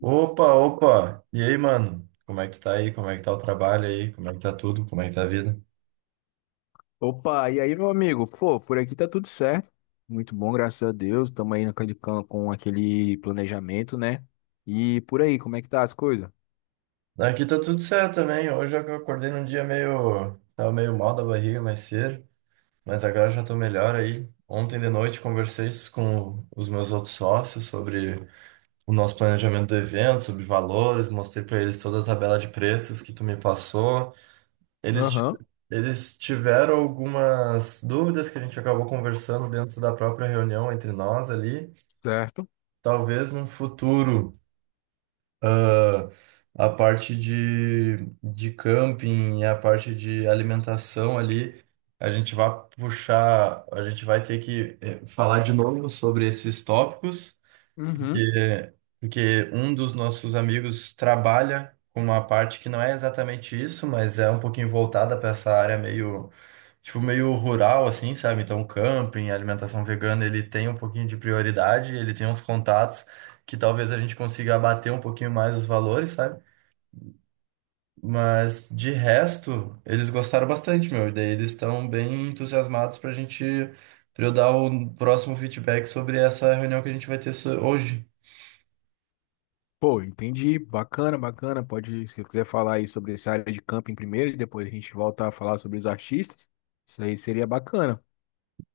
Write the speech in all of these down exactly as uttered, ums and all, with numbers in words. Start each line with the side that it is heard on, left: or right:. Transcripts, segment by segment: right: Opa, opa! E aí, mano? Como é que tu tá aí? Como é que tá o trabalho aí? Como é que tá tudo? Como é que tá a vida?
left: Opa, e aí, meu amigo? Pô, por aqui tá tudo certo. Muito bom, graças a Deus. Estamos aí naquele, can- com aquele planejamento, né? E por aí, como é que tá as coisas?
right: Aqui tá tudo certo também. Hoje eu acordei num dia meio. Tava meio mal da barriga mais cedo, mas agora já tô melhor aí. Ontem de noite conversei com os meus outros sócios sobre o nosso planejamento do evento, sobre valores, mostrei pra eles toda a tabela de preços que tu me passou. Eles, ti-
left: Aham,
right: Eles tiveram algumas dúvidas que a gente acabou conversando dentro da própria reunião entre nós ali.
left: certo.
right: Talvez num futuro, ah, a parte de, de camping e a parte de alimentação ali, a gente vai puxar, a gente vai ter que eh, falar de novo sobre esses tópicos.
left: Uhum.
right: Porque, porque um dos nossos amigos trabalha com uma parte que não é exatamente isso, mas é um pouquinho voltada para essa área meio, tipo, meio rural, assim, sabe? Então, camping, alimentação vegana, ele tem um pouquinho de prioridade, ele tem uns contatos que talvez a gente consiga abater um pouquinho mais os valores, sabe? Mas de resto, eles gostaram bastante, meu. E daí eles estão bem entusiasmados pra gente, pra eu dar o próximo feedback sobre essa reunião que a gente vai ter so- hoje.
left: Pô, entendi. Bacana, bacana. Pode, se quiser falar aí sobre essa área de camping primeiro e depois a gente volta a falar sobre os artistas. Isso aí seria bacana.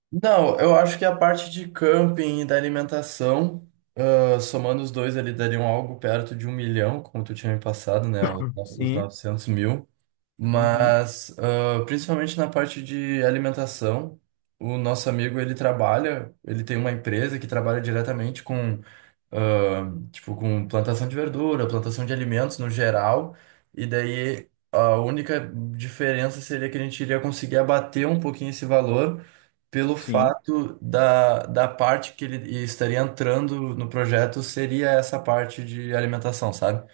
right: Não, eu acho que a parte de camping e da alimentação, ah, somando os dois ali, dariam algo perto de um milhão, como tu tinha me passado, né? Os no- os
left: Sim.
right: 900 mil.
left: Uhum.
right: Mas, ah, principalmente na parte de alimentação, o nosso amigo, ele trabalha, ele tem uma empresa que trabalha diretamente com ah, tipo, com plantação de verdura, plantação de alimentos no geral, e daí a única diferença seria que a gente iria conseguir abater um pouquinho esse valor pelo
left: Sim,
right: fato da, da parte que ele estaria entrando no projeto seria essa parte de alimentação, sabe?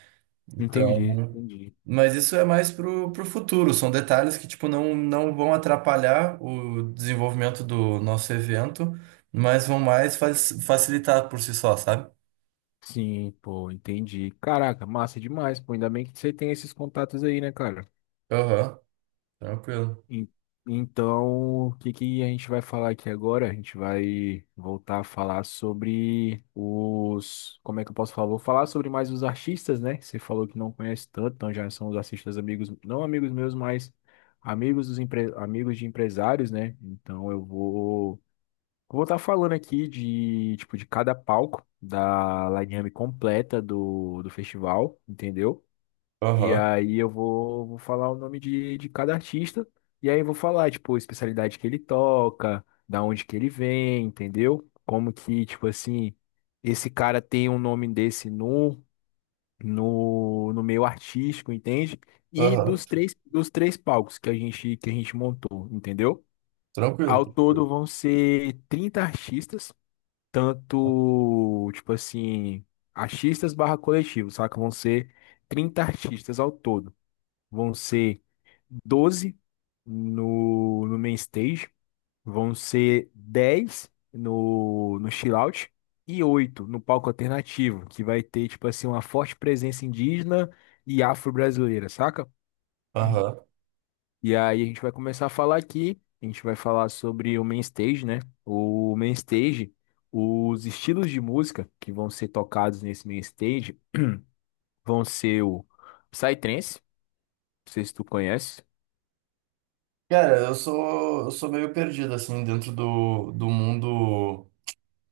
left: entendi,
right: Então,
left: entendi.
right: mas isso é mais pro, pro futuro, são detalhes que, tipo, não, não vão atrapalhar o desenvolvimento do nosso evento, mas vão mais fa- facilitar por si só, sabe?
left: Sim, pô, entendi. Caraca, massa demais, pô. Ainda bem que você tem esses contatos aí, né, cara?
right: Aham. Tranquilo.
left: En- Então, o que que a gente vai falar aqui agora? A gente vai voltar a falar sobre os. Como é que eu posso falar? Vou falar sobre mais os artistas, né? Você falou que não conhece tanto, então já são os artistas amigos, não amigos meus, mas amigos dos empre... amigos de empresários, né? Então eu vou vou estar falando aqui de tipo de cada palco da line completa do, do festival, entendeu? E
right: Aham.
left: aí eu vou, vou falar o nome de, de cada artista. E aí vou falar, tipo, a especialidade que ele toca, da onde que ele vem, entendeu? Como que, tipo assim, esse cara tem um nome desse no, no, no meio artístico, entende? E
right: Aham.
left: dos três, dos três palcos que a gente, que a gente montou, entendeu?
right: Tranquilo,
left: Ao
right: tranquilo.
left: todo vão ser trinta artistas, tanto, tipo assim, artistas barra coletivo, saca? Vão ser trinta artistas ao todo vão ser doze no, no main stage, vão ser dez no, no chill out e oito no palco alternativo, que vai ter, tipo assim, uma forte presença indígena e afro-brasileira, saca?
right: Aham.
left: E aí a gente vai começar a falar aqui, a gente vai falar sobre o main stage, né? O main stage, os estilos de música que vão ser tocados nesse main stage vão ser o Psytrance, não sei se tu conhece.
right: Cara, eu sou, eu sou meio perdido, assim, dentro do, do mundo.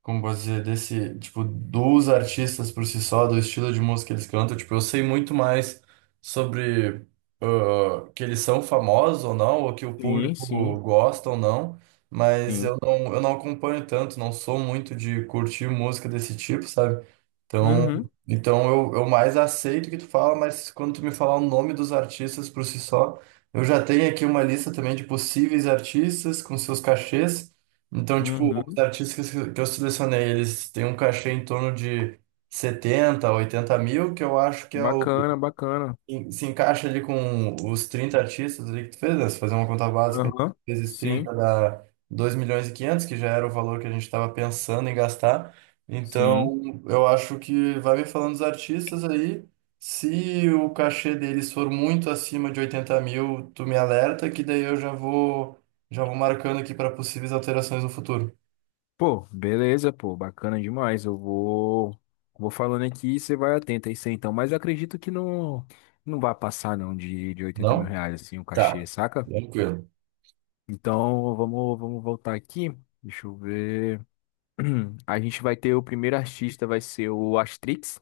right: Como posso dizer, desse, tipo, dos artistas por si só, do estilo de música que eles cantam, tipo, eu sei muito mais sobre ah, que eles são famosos ou não, ou que o
left: Sim,
right: público
left: sim,
right: gosta ou não, mas
left: sim.
right: eu não, eu não acompanho tanto, não sou muito de curtir música desse tipo, sabe? Então,
left: Uhum.
right: então eu, eu mais aceito o que tu fala, mas quando tu me falar o nome dos artistas por si só, eu já tenho aqui uma lista também de possíveis artistas com seus cachês, então, tipo, os
left: Uhum.
right: artistas que que eu selecionei, eles têm um cachê em torno de setenta, oitenta mil, que eu acho que é o,
left: Bacana, bacana.
right: em- se encaixa ali com os trinta artistas ali que tu fez, né? Se fazer uma conta básica,
left: Aham.
right: vezes
left: Sim,
right: trinta dá dois milhões e quinhentos, que já era o valor que a gente estava pensando em gastar.
left: sim.
right: Então, eu acho que vai me falando dos artistas aí. Se o cachê deles for muito acima de oitenta mil, tu me alerta, que daí eu já vou, já vou marcando aqui para possíveis alterações no futuro.
left: Pô, beleza, pô, bacana demais. Eu vou vou falando aqui e você vai atento a isso aí, você então. Mas eu acredito que não não vai passar não de, de oitenta mil
right: Não?
left: reais assim o
right: Tá.
left: cachê, saca?
right: Tranquilo.
left: Então vamos vamos voltar aqui. Deixa eu ver. A gente vai ter o primeiro artista vai ser o Astrix.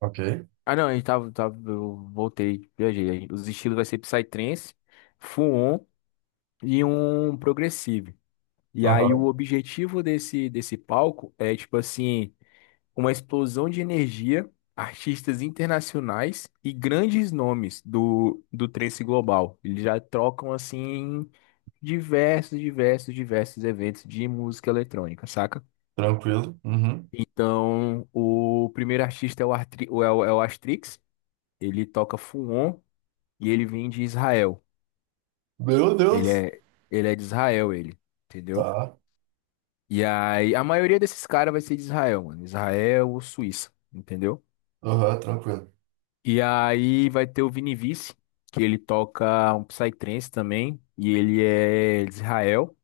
right: Ok.
left: Ah, não, a gente tava, tava eu voltei, viajei. Os estilos vai ser Psytrance, Fuon e um progressive. E aí o
right: Aham.
left: objetivo desse, desse palco é, tipo assim, uma explosão de energia, artistas internacionais e grandes nomes do, do trance global. Eles já trocam, assim, diversos, diversos, diversos eventos de música eletrônica, saca?
right: Tranquilo. Uhum.
left: Então, o primeiro artista é o, Artri, é o, é o Astrix, ele toca Fuon e ele vem de Israel.
right: Meu
left: Ele
right: Deus.
left: é, ele é de Israel, ele, entendeu?
right: Tá.
left: E aí, a maioria desses caras vai ser de Israel, mano. Israel ou Suíça, entendeu?
right: Aham, tranquilo.
left: E aí vai ter o Vini Vici, que ele toca um psytrance também, e ele é de Israel.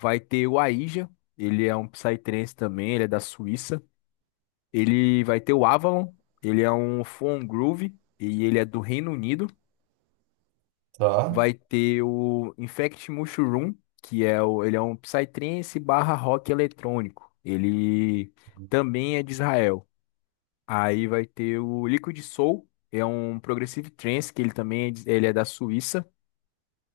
left: Vai ter o Aija, ele é um psytrance também, ele é da Suíça. Ele vai ter o Avalon, ele é um Foam Groove, e ele é do Reino Unido.
right: Tá.
left: Vai ter o Infect Mushroom, que é o, ele é um psytrance barra rock eletrônico. Ele também é de Israel. Aí vai ter o Liquid Soul, é um Progressive Trance, que ele também é, de- ele é da Suíça.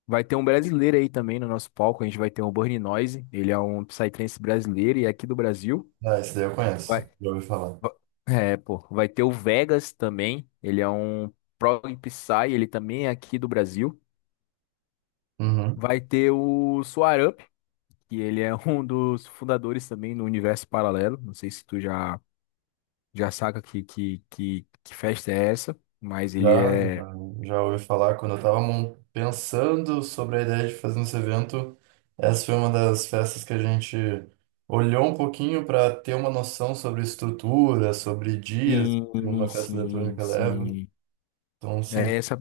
left: Vai ter um brasileiro aí também no nosso palco, a gente vai ter o Burning Noise, ele é um Psytrance brasileiro e é aqui do Brasil.
right: Ah, esse daí eu
left: Vai,
right: conheço. Já ouvi falar.
left: va- é, pô, vai ter o Vegas também, ele é um Prog Psy, ele também é aqui do Brasil.
right: Uhum.
left: Vai ter o Soar Up, que ele é um dos fundadores também do Universo Paralelo, não sei se tu já, já saca que, que, que, que festa é essa, mas ele
right: Já, já,
left: é.
right: já ouvi falar quando eu tava mon- pensando sobre a ideia de fazer esse evento. Essa foi uma das festas que a gente olhou um pouquinho para ter uma noção sobre estrutura, sobre dias que uma
left: Sim,
right: festa
left: sim,
right: eletrônica leva.
left: sim.
right: Então, sim.
left: É essa,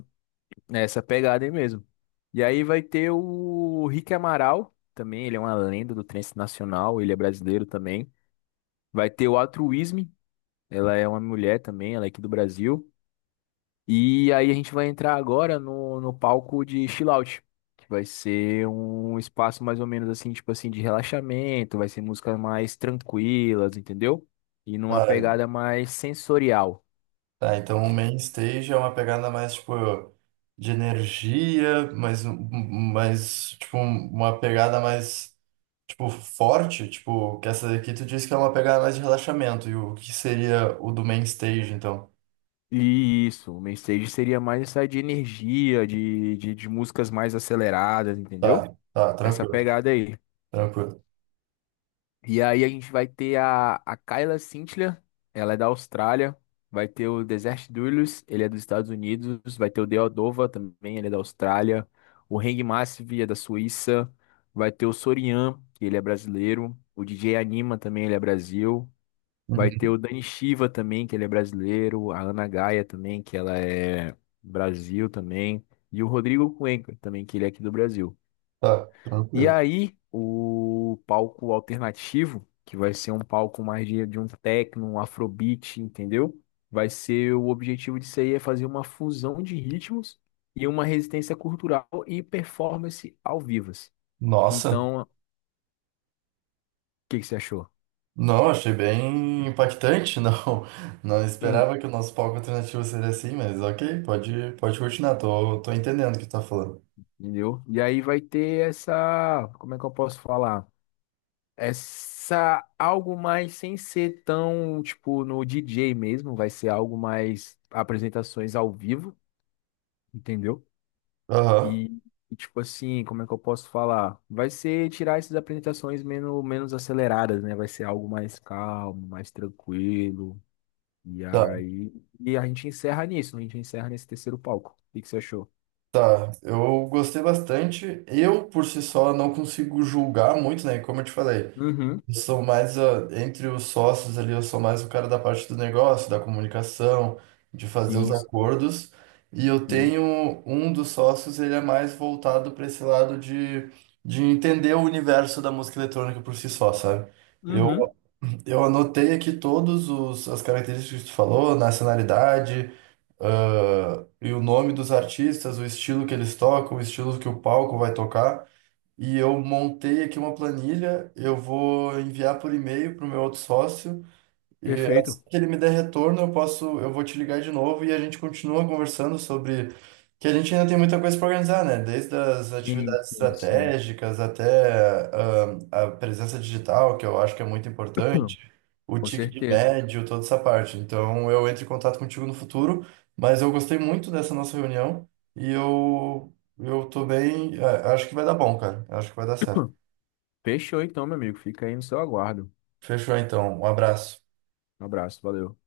left: é essa pegada aí mesmo. E aí vai ter o Rick Amaral também, ele é uma lenda do trance nacional, ele é brasileiro também. Vai ter o Altruísme, ela é uma mulher também, ela é aqui do Brasil. E aí a gente vai entrar agora no, no, palco de chill out, que vai ser um espaço mais ou menos assim, tipo assim, de relaxamento, vai ser músicas mais tranquilas, entendeu? E numa
right: Tá.
left: pegada mais sensorial.
right: Tá, então o main stage é uma pegada mais, tipo, de energia, mas, um- um- um, mais, tipo, um- uma pegada mais, tipo, forte, tipo, que essa daqui tu disse que é uma pegada mais de relaxamento, e o que seria o do main stage, então?
left: Isso, o mainstage seria mais essa de energia, de, de, de músicas mais aceleradas, entendeu?
right: Tá, tá,
left: Essa
right: tranquilo,
left: pegada aí.
right: tranquilo.
left: E aí a gente vai ter a, a Kyla Cintila, ela é da Austrália. Vai ter o Desert Doolittle, ele é dos Estados Unidos. Vai ter o Deodova também, ele é da Austrália. O Hang Massive é da Suíça. Vai ter o Sorian, que ele é brasileiro. O D J Anima também, ele é Brasil. Vai ter
right: Uhum.
left: o Dani Shiva também, que ele é brasileiro, a Ana Gaia também, que ela é Brasil também, e o Rodrigo Cuenca também, que ele é aqui do Brasil.
right: Tá,
left: E
right: tranquilo.
left: aí, o palco alternativo, que vai ser um palco mais de, de um techno, um afrobeat, entendeu? Vai ser O objetivo disso aí é fazer uma fusão de ritmos e uma resistência cultural e performance ao vivas.
right: Nossa,
left: Então, o que que você achou?
right: não, achei bem impactante, não, não
left: Hum,
right: esperava que o nosso palco alternativo seria assim, mas ok, pode, pode continuar, tô, tô entendendo o que tu tá falando.
left: Entendeu? E aí vai ter essa, como é que eu posso falar? Essa algo mais sem ser tão, tipo, no D J mesmo, vai ser algo mais apresentações ao vivo, entendeu?
right: Aham.
left: E, e, tipo assim, como é que eu posso falar? Vai ser tirar essas apresentações menos, menos aceleradas, né? Vai ser algo mais calmo, mais tranquilo. E
right: Tá.
left: aí, e a gente encerra nisso, a gente encerra nesse terceiro palco. O que que você achou?
right: Tá, eu gostei bastante. Eu, por si só, não consigo julgar muito, né? Como eu te falei,
left: Uhum.
right: eu sou mais, ah, entre os sócios ali, eu sou mais o cara da parte do negócio, da comunicação, de fazer os
left: Sim, sim,
right: acordos. E eu
left: sim.
right: tenho um dos sócios, ele é mais voltado para esse lado de, de entender o universo da música eletrônica por si só, sabe? Eu,
left: Uhum.
right: eu anotei aqui todos os, as características que tu falou, nacionalidade ah, e o nome dos artistas, o estilo que eles tocam, o estilo que o palco vai tocar. E eu montei aqui uma planilha, eu vou enviar por e-mail para o meu outro sócio. E assim
left: Perfeito.
right: que ele me der retorno, eu posso, eu vou te ligar de novo e a gente continua conversando sobre que a gente ainda tem muita coisa para organizar, né? Desde as
left: Sim,
right: atividades
left: sim, sim.
right: estratégicas até ah, a presença digital, que eu acho que é muito importante, o
left: Com
right: ticket
left: certeza.
right: médio, toda essa parte. Então eu entro em contato contigo no futuro, mas eu gostei muito dessa nossa reunião e eu eu tô bem, ah, acho que vai dar bom, cara. Acho que vai dar certo.
left: Fechou então, meu amigo. Fica aí no seu aguardo.
right: Fechou então. Um abraço.
left: Um abraço, valeu.